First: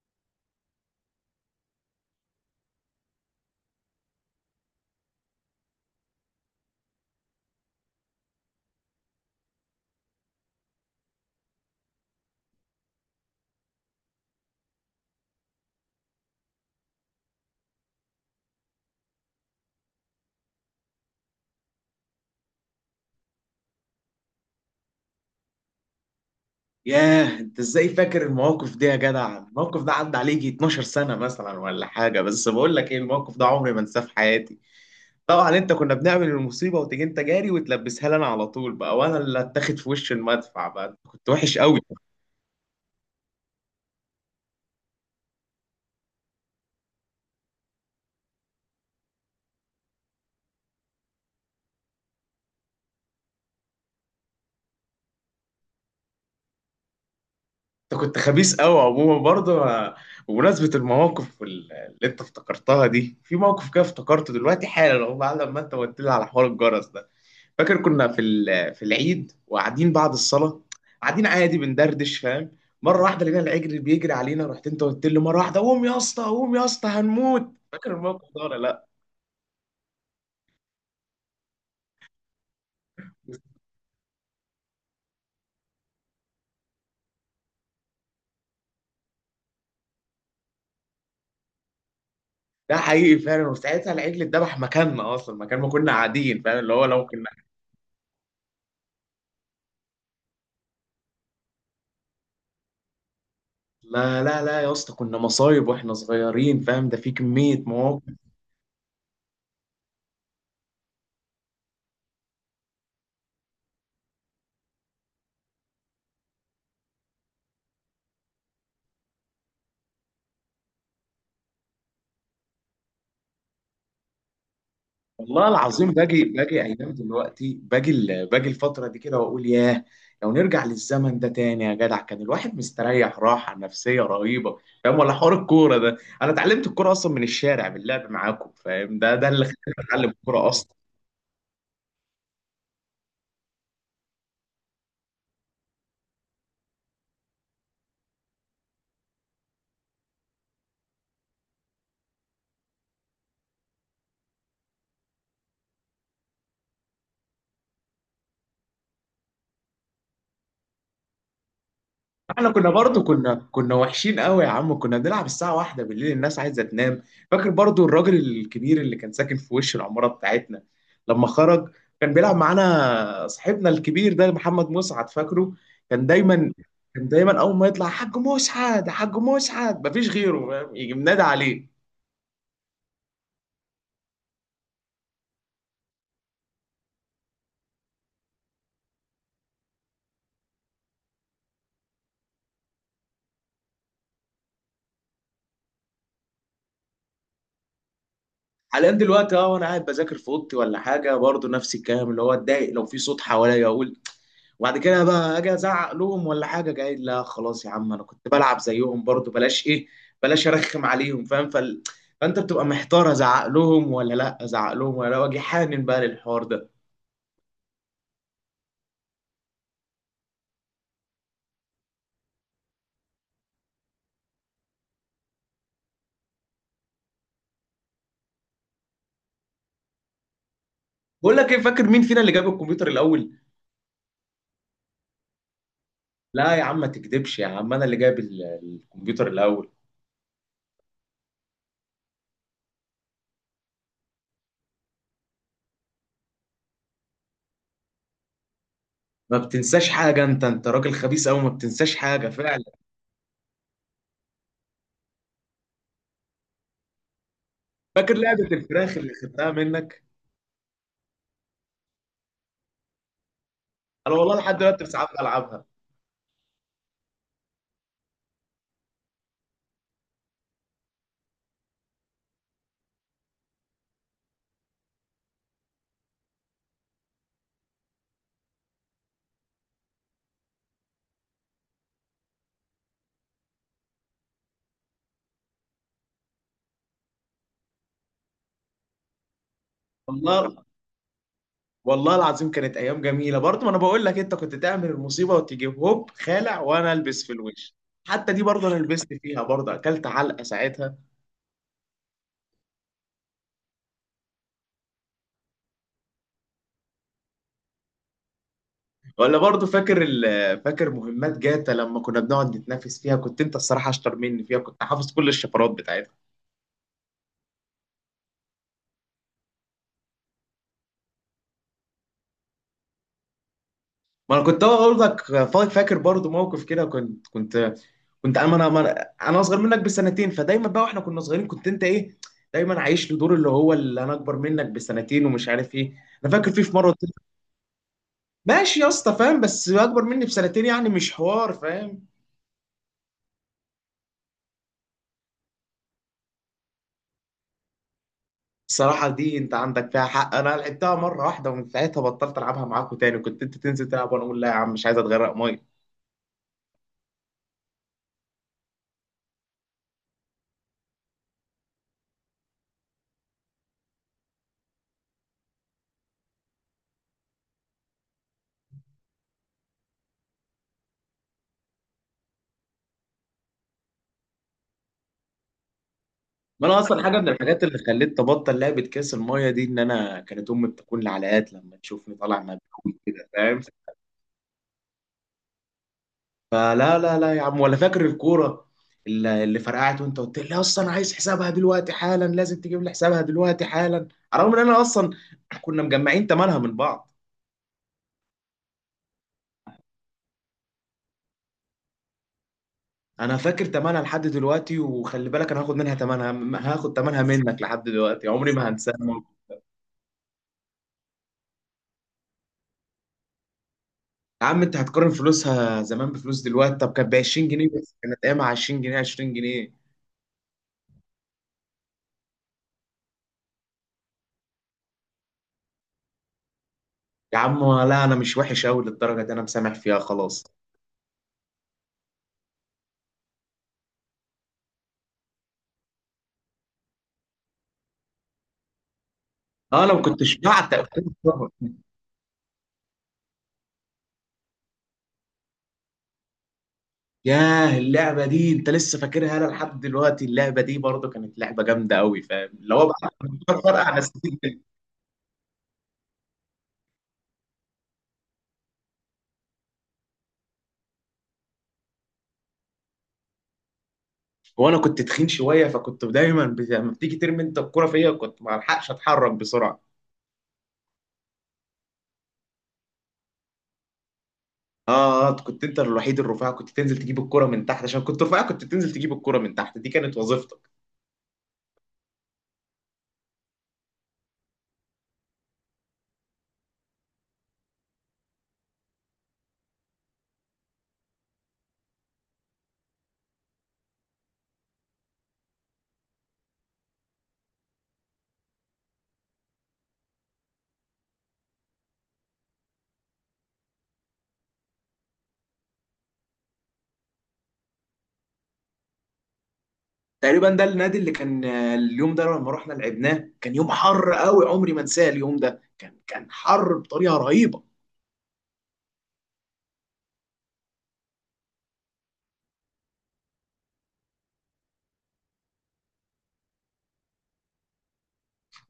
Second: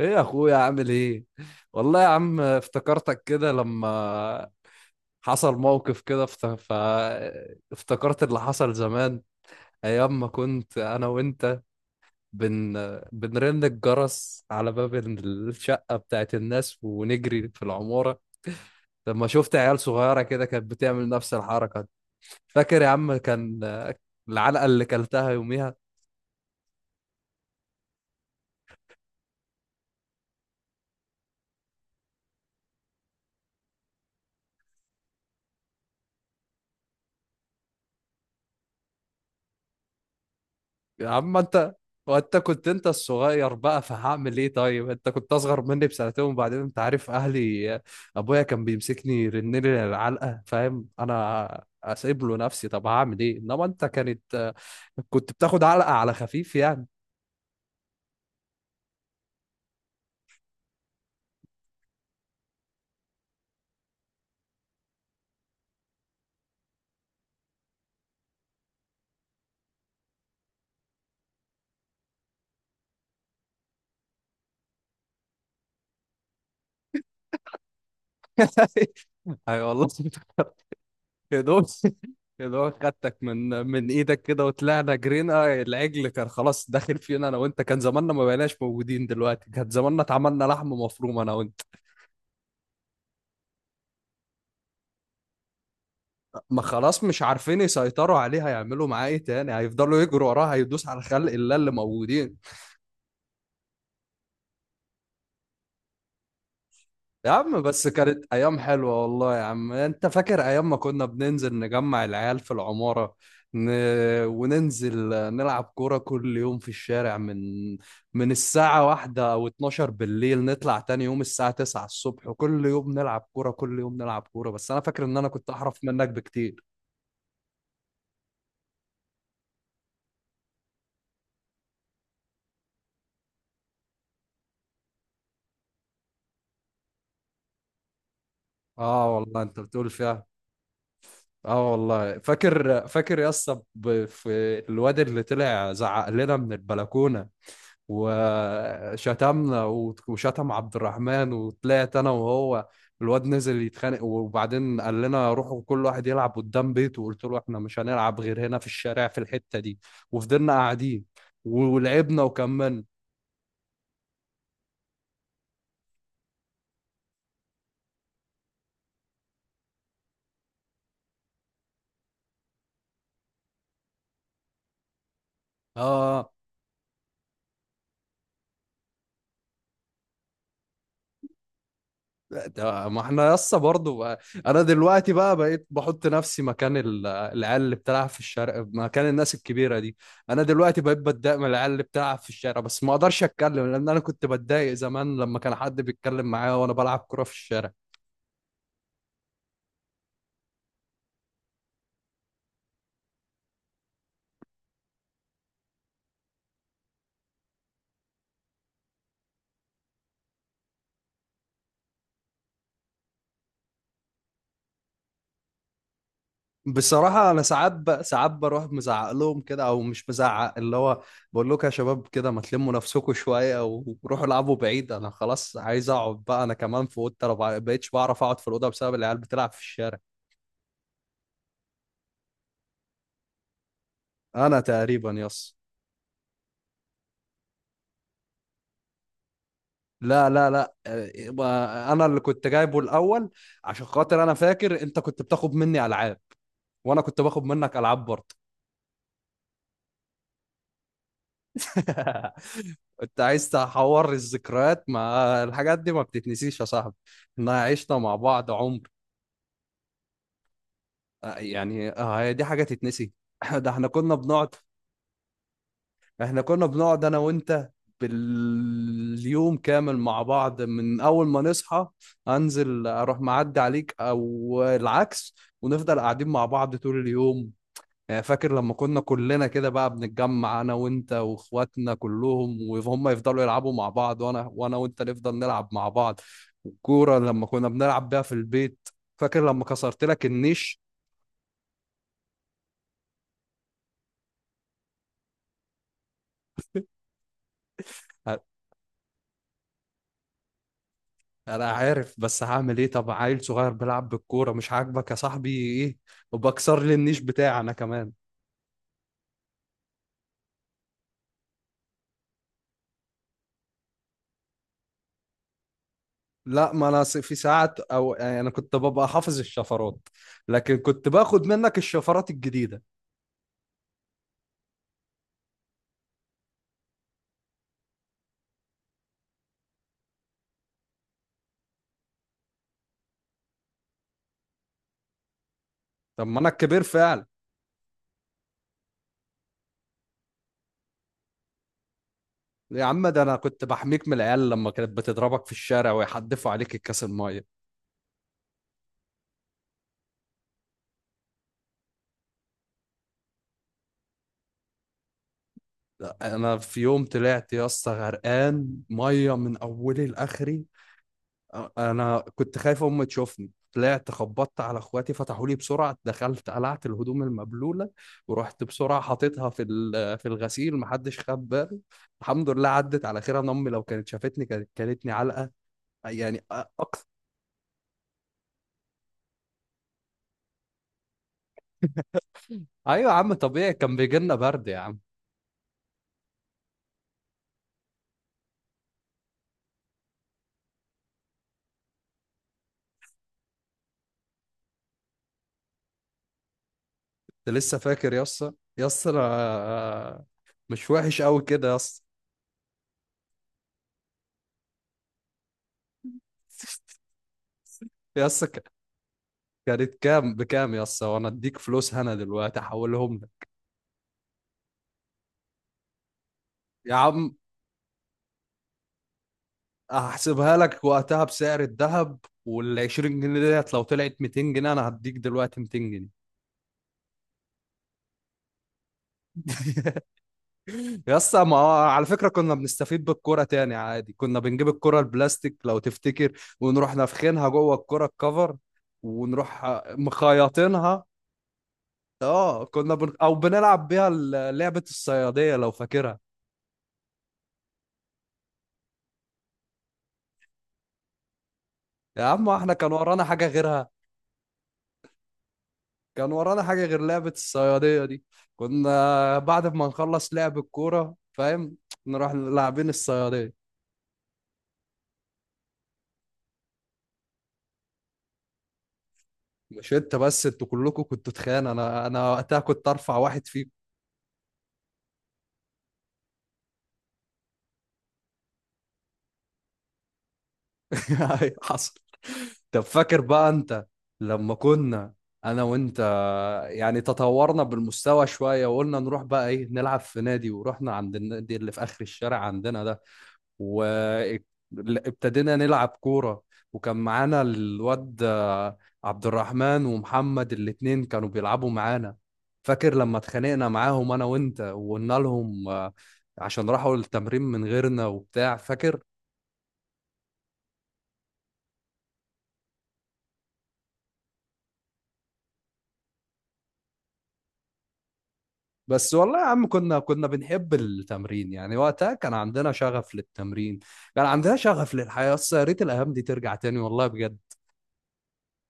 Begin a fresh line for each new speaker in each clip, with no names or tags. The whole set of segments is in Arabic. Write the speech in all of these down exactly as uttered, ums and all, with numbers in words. ايه يا اخويا عامل ايه؟ والله يا عم افتكرتك كده لما حصل موقف كده فت... ف... افتكرت اللي حصل زمان، ايام ما كنت انا وانت بن... بنرن الجرس على باب الشقة بتاعت الناس ونجري في العمارة، لما شفت عيال صغيرة كده كانت بتعمل نفس الحركة. فاكر يا عم كان العلقة اللي كلتها يوميها؟
ياه، انت ازاي فاكر المواقف دي يا جدع؟ الموقف ده عدى عليه يجي 12 سنة مثلا ولا حاجة، بس بقول لك ايه، الموقف ده عمري ما انساه في حياتي. طبعا انت كنا بنعمل المصيبة وتيجي انت جاري وتلبسها لي انا على طول بقى، وانا اللي اتاخد في وش المدفع بقى. انت
يا
كنت
عم
وحش
انت،
قوي.
وانت كنت انت الصغير بقى فهعمل ايه؟ طيب انت كنت اصغر مني بسنتين، وبعدين انت عارف اهلي، ابويا كان بيمسكني يرنني العلقه، فاهم؟ انا اسيب له نفسي، طب هعمل ايه؟ انما انت كانت كنت بتاخد علقه على خفيف يعني.
انت كنت خبيث قوي عموما برضه انا- بمناسبة المواقف وال- اللي انت افتكرتها دي، في موقف كده افتكرته دلوقتي حالا اهو بعد ما انت قلت لي على حوار الجرس ده. فاكر كنا في ال- في العيد وقاعدين بعد الصلاه، قاعدين عادي بندردش فاهم. مره واحده لقينا العجل بيجري علينا، رحت انت قلت له مره واحده: قوم يا اسطى قوم يا اسطى هنموت. فاكر الموقف ده ولا لا؟
اي والله. يا دوب يا دوب خدتك من من ايدك كده وطلعنا جرينا. العجل كان خلاص داخل فينا انا وانت، كان زماننا ما بقيناش موجودين دلوقتي، كان زماننا اتعملنا لحم مفروم انا وانت.
ده حقيقي فعلا، وساعتها العجل اتذبح مكاننا اصلا، مكان ما كنا قاعدين فاهم،
ما
اللي هو
خلاص
لو
مش
كنا.
عارفين يسيطروا عليه، هيعملوا معاه ايه تاني؟ هيفضلوا يجروا وراه، هيدوس على خلق الله اللي موجودين.
لا لا لا يا اسطى، كنا مصايب واحنا صغيرين فاهم، ده في
يا عم
كميه
بس
مواقف.
كانت ايام حلوه، والله يا عم. انت فاكر ايام ما كنا بننزل نجمع العيال في العماره، ن... وننزل نلعب كوره كل يوم في الشارع من من الساعه واحدة او اتناشر بالليل، نطلع تاني يوم الساعه تسعة الصبح، وكل يوم نلعب كوره، كل يوم نلعب كوره؟ بس انا فاكر ان انا
والله
كنت احرف
العظيم
منك
باجي باجي
بكتير.
ايام دلوقتي، باجي ال- باجي الفتره دي كده واقول ياه، لو نرجع للزمن ده تاني يا جدع كان الواحد مستريح راحه نفسيه رهيبه فاهم؟ ولا حوار الكوره ده، انا اتعلمت الكوره اصلا من الشارع باللعب معاكم فاهم،
اه
ده ده
والله
اللي
انت
خلاني
بتقول
اتعلم
فيها.
الكوره اصلا.
اه والله فاكر، فاكر يا اسطى، ب- في الواد اللي طلع زعق لنا من البلكونه وشتمنا وت- وشتم عبد الرحمن، وطلعت انا وهو. الواد نزل يتخانق، وبعدين قال لنا روحوا كل واحد يلعب قدام بيته، وقلت له احنا مش هنلعب غير هنا في الشارع في الحته دي، وفضلنا قاعدين ولعبنا
احنا كنا
وكملنا.
برضو كنا كنا وحشين قوي يا عم، كنا بنلعب الساعة واحدة بالليل الناس عايزة تنام. فاكر برضو الراجل الكبير اللي كان ساكن في وش العمارة بتاعتنا لما خرج؟ كان بيلعب معانا صاحبنا الكبير ده محمد مسعد، فاكره؟ كان
اه.
دايما كان دايما اول ما يطلع: حاج مسعد حاج مسعد مفيش غيره فاهم، يجي منادى عليه.
ده- ما احنا يسا برضو بقى. انا دلوقتي بقى بقيت بحط نفسي مكان ال- العيال اللي بتلعب في الشارع، مكان الناس الكبيره دي. انا دلوقتي بقيت بتضايق من العيال اللي بتلعب في الشارع، بس ما اقدرش اتكلم لان انا كنت بتضايق زمان لما كان حد بيتكلم معايا وانا بلعب كرة في الشارع.
حاليا دلوقتي اه، وانا قاعد بذاكر في اوضتي ولا حاجة برضو نفس الكلام، اللي هو اتضايق لو في صوت حواليا اقول. وبعد كده بقى اجي ازعق لهم ولا حاجه، قايل: لا خلاص يا عم، انا كنت بلعب زيهم برضو، بلاش ايه، بلاش ارخم عليهم فاهم. فال... فانت بتبقى محتار، ازعق لهم ولا لا، ازعق لهم ولا لا، واجي حانن بقى للحوار ده.
بصراحه انا ساعات ب... ساعات بروح مزعق لهم كده، او مش مزعق، اللي هو بقول لكم يا شباب كده، ما تلموا نفسكم شويه وروحوا العبوا بعيد، انا خلاص عايز اقعد بقى انا كمان في اوضتي. انا ما بقيتش بعرف اقعد في الاوضه بسبب العيال بتلعب في الشارع.
بقول لك ايه، فاكر مين فينا اللي جاب الكمبيوتر الاول؟
انا تقريبا يس.
لا يا عم ما تكدبش يا عم، انا اللي جاب ال- الكمبيوتر الاول.
لا لا لا آه، يبقى انا اللي كنت جايبه الاول. عشان خاطر انا فاكر انت كنت بتاخد مني العاب، وانا كنت باخد منك العاب برضه.
ما بتنساش حاجه انت، انت راجل خبيث قوي، ما بتنساش حاجه فعلا.
انت عايز تحور الذكريات؟ ما الحاجات دي ما بتتنسيش يا صاحبي، احنا عشنا
فاكر
مع
لعبه
بعض عمر.
الفراخ اللي خدتها منك؟
آه، يعني آه، هي دي حاجه تتنسي؟ ده احنا كنا
انا والله
بنقعد،
لحد دلوقتي ساعات بلعبها.
احنا كنا بنقعد انا وانت باليوم كامل مع بعض، من اول ما نصحى انزل اروح معدي عليك او العكس، ونفضل قاعدين مع بعض طول اليوم. يعني فاكر لما كنا كلنا كده بقى بنتجمع انا وانت واخواتنا كلهم، وهم يفضلوا يلعبوا مع بعض، وانا وانا وانت نفضل نلعب مع بعض، والكورة لما كنا بنلعب بيها في البيت، فاكر لما كسرت لك
والله،
النيش؟
والله العظيم كانت ايام جميله برضه. ما انا بقول لك، انت كنت تعمل المصيبه وتيجي هوب خالع وانا البس في الوش. حتى دي برضه انا لبست فيها برضه، اكلت علقه ساعتها.
انا عارف، بس هعمل ايه؟ طب عيل صغير بيلعب بالكوره مش عاجبك يا صاحبي ايه، وبكسر لي النيش بتاعي انا كمان؟
ولا برضه فاكر ال- فاكر مهمات جاتا؟ لما كنا بنقعد نتنافس فيها كنت انت الصراحه اشطر مني فيها، كنت حافظ كل الشفرات بتاعتها.
لا، ما انا س- في ساعات، او يعني انا كنت ببقى حافظ الشفرات، لكن كنت باخد منك الشفرات الجديده.
ما انا كنت اقول لك، فا- فاكر برضه موقف كده؟ كنت كنت كنت انا انا أنا- أنا اصغر منك بسنتين، فدايما بقى واحنا كنا صغيرين كنت انت ايه، دايما عايش لدور اللي هو اللي انا اكبر منك بسنتين ومش عارف ايه.
طب
انا
ما انا
فاكر في في
الكبير
مره،
فعلا.
ماشي يا اسطى فاهم، بس اكبر مني بسنتين يعني مش حوار فاهم.
يا عم ده انا كنت بحميك من العيال لما كانت بتضربك في الشارع، ويحدفوا عليك الكاس الميه.
الصراحة دي انت عندك فيها حق، انا لعبتها مرة واحدة ومن ساعتها بطلت العبها معاكوا تاني. كنت انت تنزل تلعب وانا اقول: لا يا عم مش عايز اتغرق مية.
لا، انا في يوم طلعت يا اسطى غرقان ميه من اولي لاخري، انا كنت خايف امي تشوفني، طلعت خبطت على اخواتي فتحوا لي بسرعه، دخلت قلعت الهدوم المبلوله، ورحت بسرعه حاططها في ال- في الغسيل محدش خد باله. الحمد لله عدت على خير، انا امي لو كانت شافتني كانت كلتني علقه يعني،
ما انا اصلا
اقصى.
حاجة من الحاجات اللي خلتني ابطل لعبة كاس المية دي ان انا كانت امي بتكون لعلقات لما تشوفني طالع مبلول
ايوه يا
كده
عم
فاهم.
طبيعي، كان بيجي لنا برد يا عم.
فلا لا لا يا عم، ولا فاكر الكورة اللي اللي فرقعت وانت قلت لي: اصلا انا عايز حسابها دلوقتي حالا، لازم تجيب لي حسابها دلوقتي حالا. على الرغم ان انا اصلا كنا مجمعين تمنها من بعض.
انت لسه فاكر يا اسطى؟ يا اسطى أنا مش وحش قوي كده يا اسطى.
انا فاكر تمنها لحد دلوقتي، وخلي بالك انا هاخد منها تمنها م- هاخد تمنها منك لحد
يا
دلوقتي،
اسطى
عمري
ك-
ما هنساها.
كانت كام بكام يا اسطى؟ وانا اديك فلوس هنا دلوقتي، احولهم لك.
يا عم انت هتقارن فلوسها زمان بفلوس دلوقتي؟ طب
يا
كانت ب
عم
عشرين جنيه بس، كانت ايامها عشرين جنيه عشرين جنيه
هحسبها لك وقتها بسعر الذهب، وال عشرين جنيه ديت لو طلعت مئتين جنيه انا هديك دلوقتي مئتين جنيه.
يا عم. لا انا مش وحش قوي للدرجه دي، انا مسامح فيها خلاص.
يا اسطى ما هو على فكره كنا بنستفيد بالكوره تاني عادي، كنا بنجيب الكوره البلاستيك لو تفتكر، ونروح نافخينها جوه الكوره الكفر، ونروح
اه انا ما كنتش بعتق.
مخيطينها. اه كنا بن... او بنلعب بيها ال- لعبه الصياديه لو فاكرها.
ياه اللعبه دي انت لسه فاكرها؟ انا لحد دلوقتي اللعبه دي برضو كانت لعبه جامده قوي
يا عم
فاهم
احنا
اللي هو
كان
بقى.
ورانا حاجه غيرها؟
فرقع نسيت.
كان ورانا حاجة غير لعبة الصيادية دي؟ كنا بعد ما نخلص لعب الكورة فاهم، نروح لاعبين الصيادية.
وانا كنت تخين شويه، فكنت دايما بت- لما بتيجي ترمي انت الكرة فيا كنت ما الحقش اتحرك بسرعه.
مش انت بس، انتوا كلكم كنتوا تخان، انا انا وقتها كنت ارفع واحد فيكم.
اه آه، كنت انت الوحيد الرفيع، كنت تنزل تجيب الكرة من تحت عشان كنت رفيع، كنت تنزل تجيب الكرة من تحت، دي كانت وظيفتك.
أيوة، حصل. طب فاكر بقى انت لما كنا انا وانت يعني تطورنا بالمستوى شوية، وقلنا نروح بقى ايه نلعب في نادي، ورحنا عند النادي اللي في اخر الشارع عندنا ده، وابتدينا نلعب كورة؟ وكان معانا الواد آه، عبد الرحمن ومحمد، الاتنين كانوا بيلعبوا معانا. فاكر لما اتخانقنا معاهم انا وانت، وقلنا لهم آه، عشان راحوا التمرين من غيرنا وبتاع، فاكر؟
تقريبا ده النادي اللي كان آه، اليوم ده لما رحنا لعبناه كان يوم حر قوي عمري ما انساه. اليوم ده كان كان حر بطريقه رهيبه.
بس والله يا عم كنا كنا بنحب التمرين يعني، وقتها كان عندنا شغف للتمرين، كان عندنا شغف للحياة، بس يا ريت الايام دي ترجع تاني والله بجد.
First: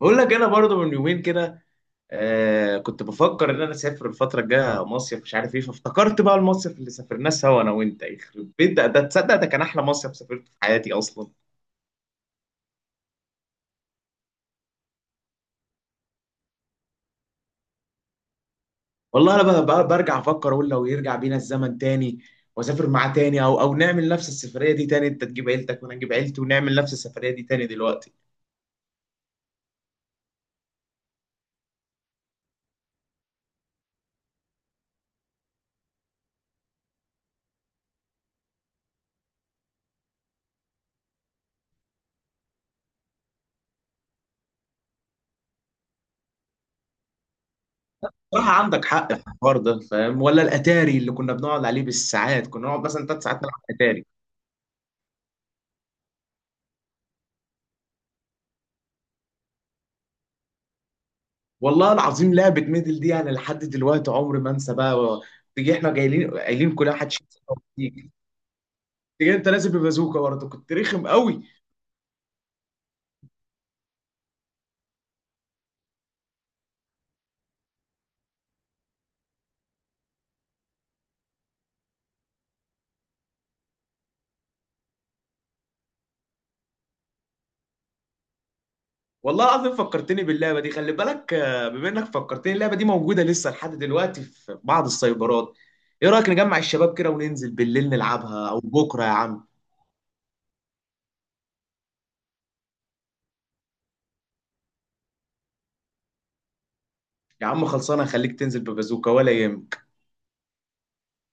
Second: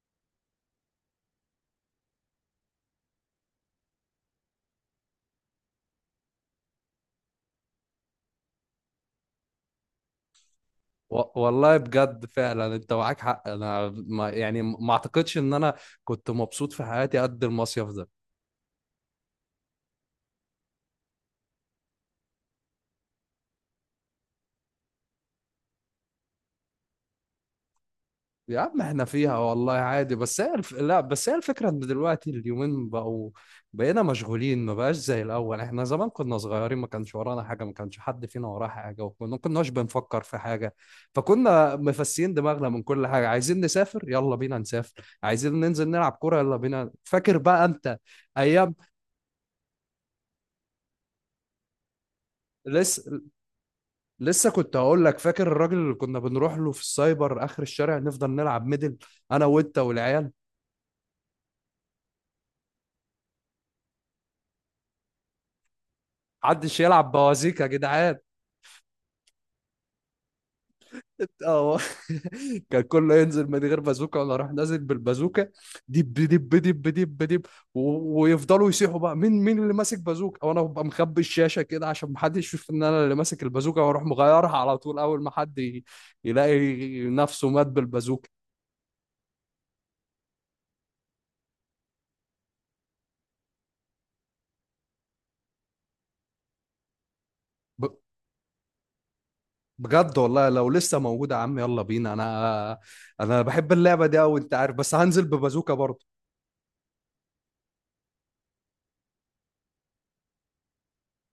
بقول لك انا برضه من يومين كده آه كنت بفكر ان انا اسافر الفتره الجايه مصيف مش عارف ايه، فافتكرت بقى المصيف اللي سافرناه سوا انا وانت، يخرب بيت ده، ده تصدق ده كان احلى مصيف سافرته في حياتي اصلا.
و- والله بجد فعلا انت معاك حق، انا ما يعني ما اعتقدش ان انا كنت مبسوط في حياتي قد المصيف ده.
والله انا بقى, بقى برجع افكر اقول لو يرجع بينا الزمن تاني واسافر معاه تاني، او او نعمل نفس السفريه دي تاني، انت تجيب عيلتك وانا اجيب عيلتي ونعمل نفس السفريه دي تاني دلوقتي.
يا عم احنا فيها والله عادي، بس هي الف... لا، بس هي الفكره ان دلوقتي اليومين بقوا، بقينا مشغولين، ما بقاش زي الاول. احنا زمان كنا صغيرين، ما كانش ورانا حاجه، ما كانش حد فينا وراه حاجه، وكنا ما كناش بنفكر في حاجه، فكنا مفسيين دماغنا من كل حاجه. عايزين نسافر يلا بينا نسافر، عايزين ننزل نلعب كوره يلا بينا. فاكر بقى انت
صراحه
ايام
عندك حق في الحوار ده فاهم، ولا الاتاري اللي كنا بنقعد عليه بالساعات، كنا نقعد مثلا
لسه،
ثلاث ساعات نلعب اتاري.
لسه كنت هقول لك، فاكر الراجل اللي كنا بنروح له في السايبر اخر الشارع، نفضل نلعب ميدل انا وانت والعيال؟
والله العظيم لعبة ميدل دي انا لحد دلوقتي عمري ما انسى بقى. تيجي احنا جايين قايلين
محدش
كلها
يلعب
محدش ينسى، هو
بوازيك يا
تيجي
جدعان.
تيجي انت لازم ببازوكا برضه، كنت رخم قوي.
اه. كان كله ينزل من غير بازوكا، ولا راح نازل بالبازوكا، دب دب دب دب دب، و- ويفضلوا يصيحوا بقى مين، مين اللي ماسك بازوكا، وانا ببقى مخبي الشاشه كده عشان محدش يشوف ان انا اللي ماسك البازوكا، واروح مغيرها على طول اول ما حد ي- يلاقي نفسه مات بالبازوكا.
والله العظيم فكرتني باللعبة دي. خلي بالك آه، بما انك فكرتني اللعبة دي موجودة لسه لحد دلوقتي في بعض السايبرات. ايه رأيك نجمع الشباب كده وننزل بالليل
ب-
نلعبها او بكرة يا عم؟
بجد والله لو لسه موجودة يا عم يلا بينا، انا انا بحب اللعبة دي أوي انت عارف، بس هنزل ببازوكا برضه.
يا عم خلصانة، خليك تنزل ببازوكا ولا يهمك.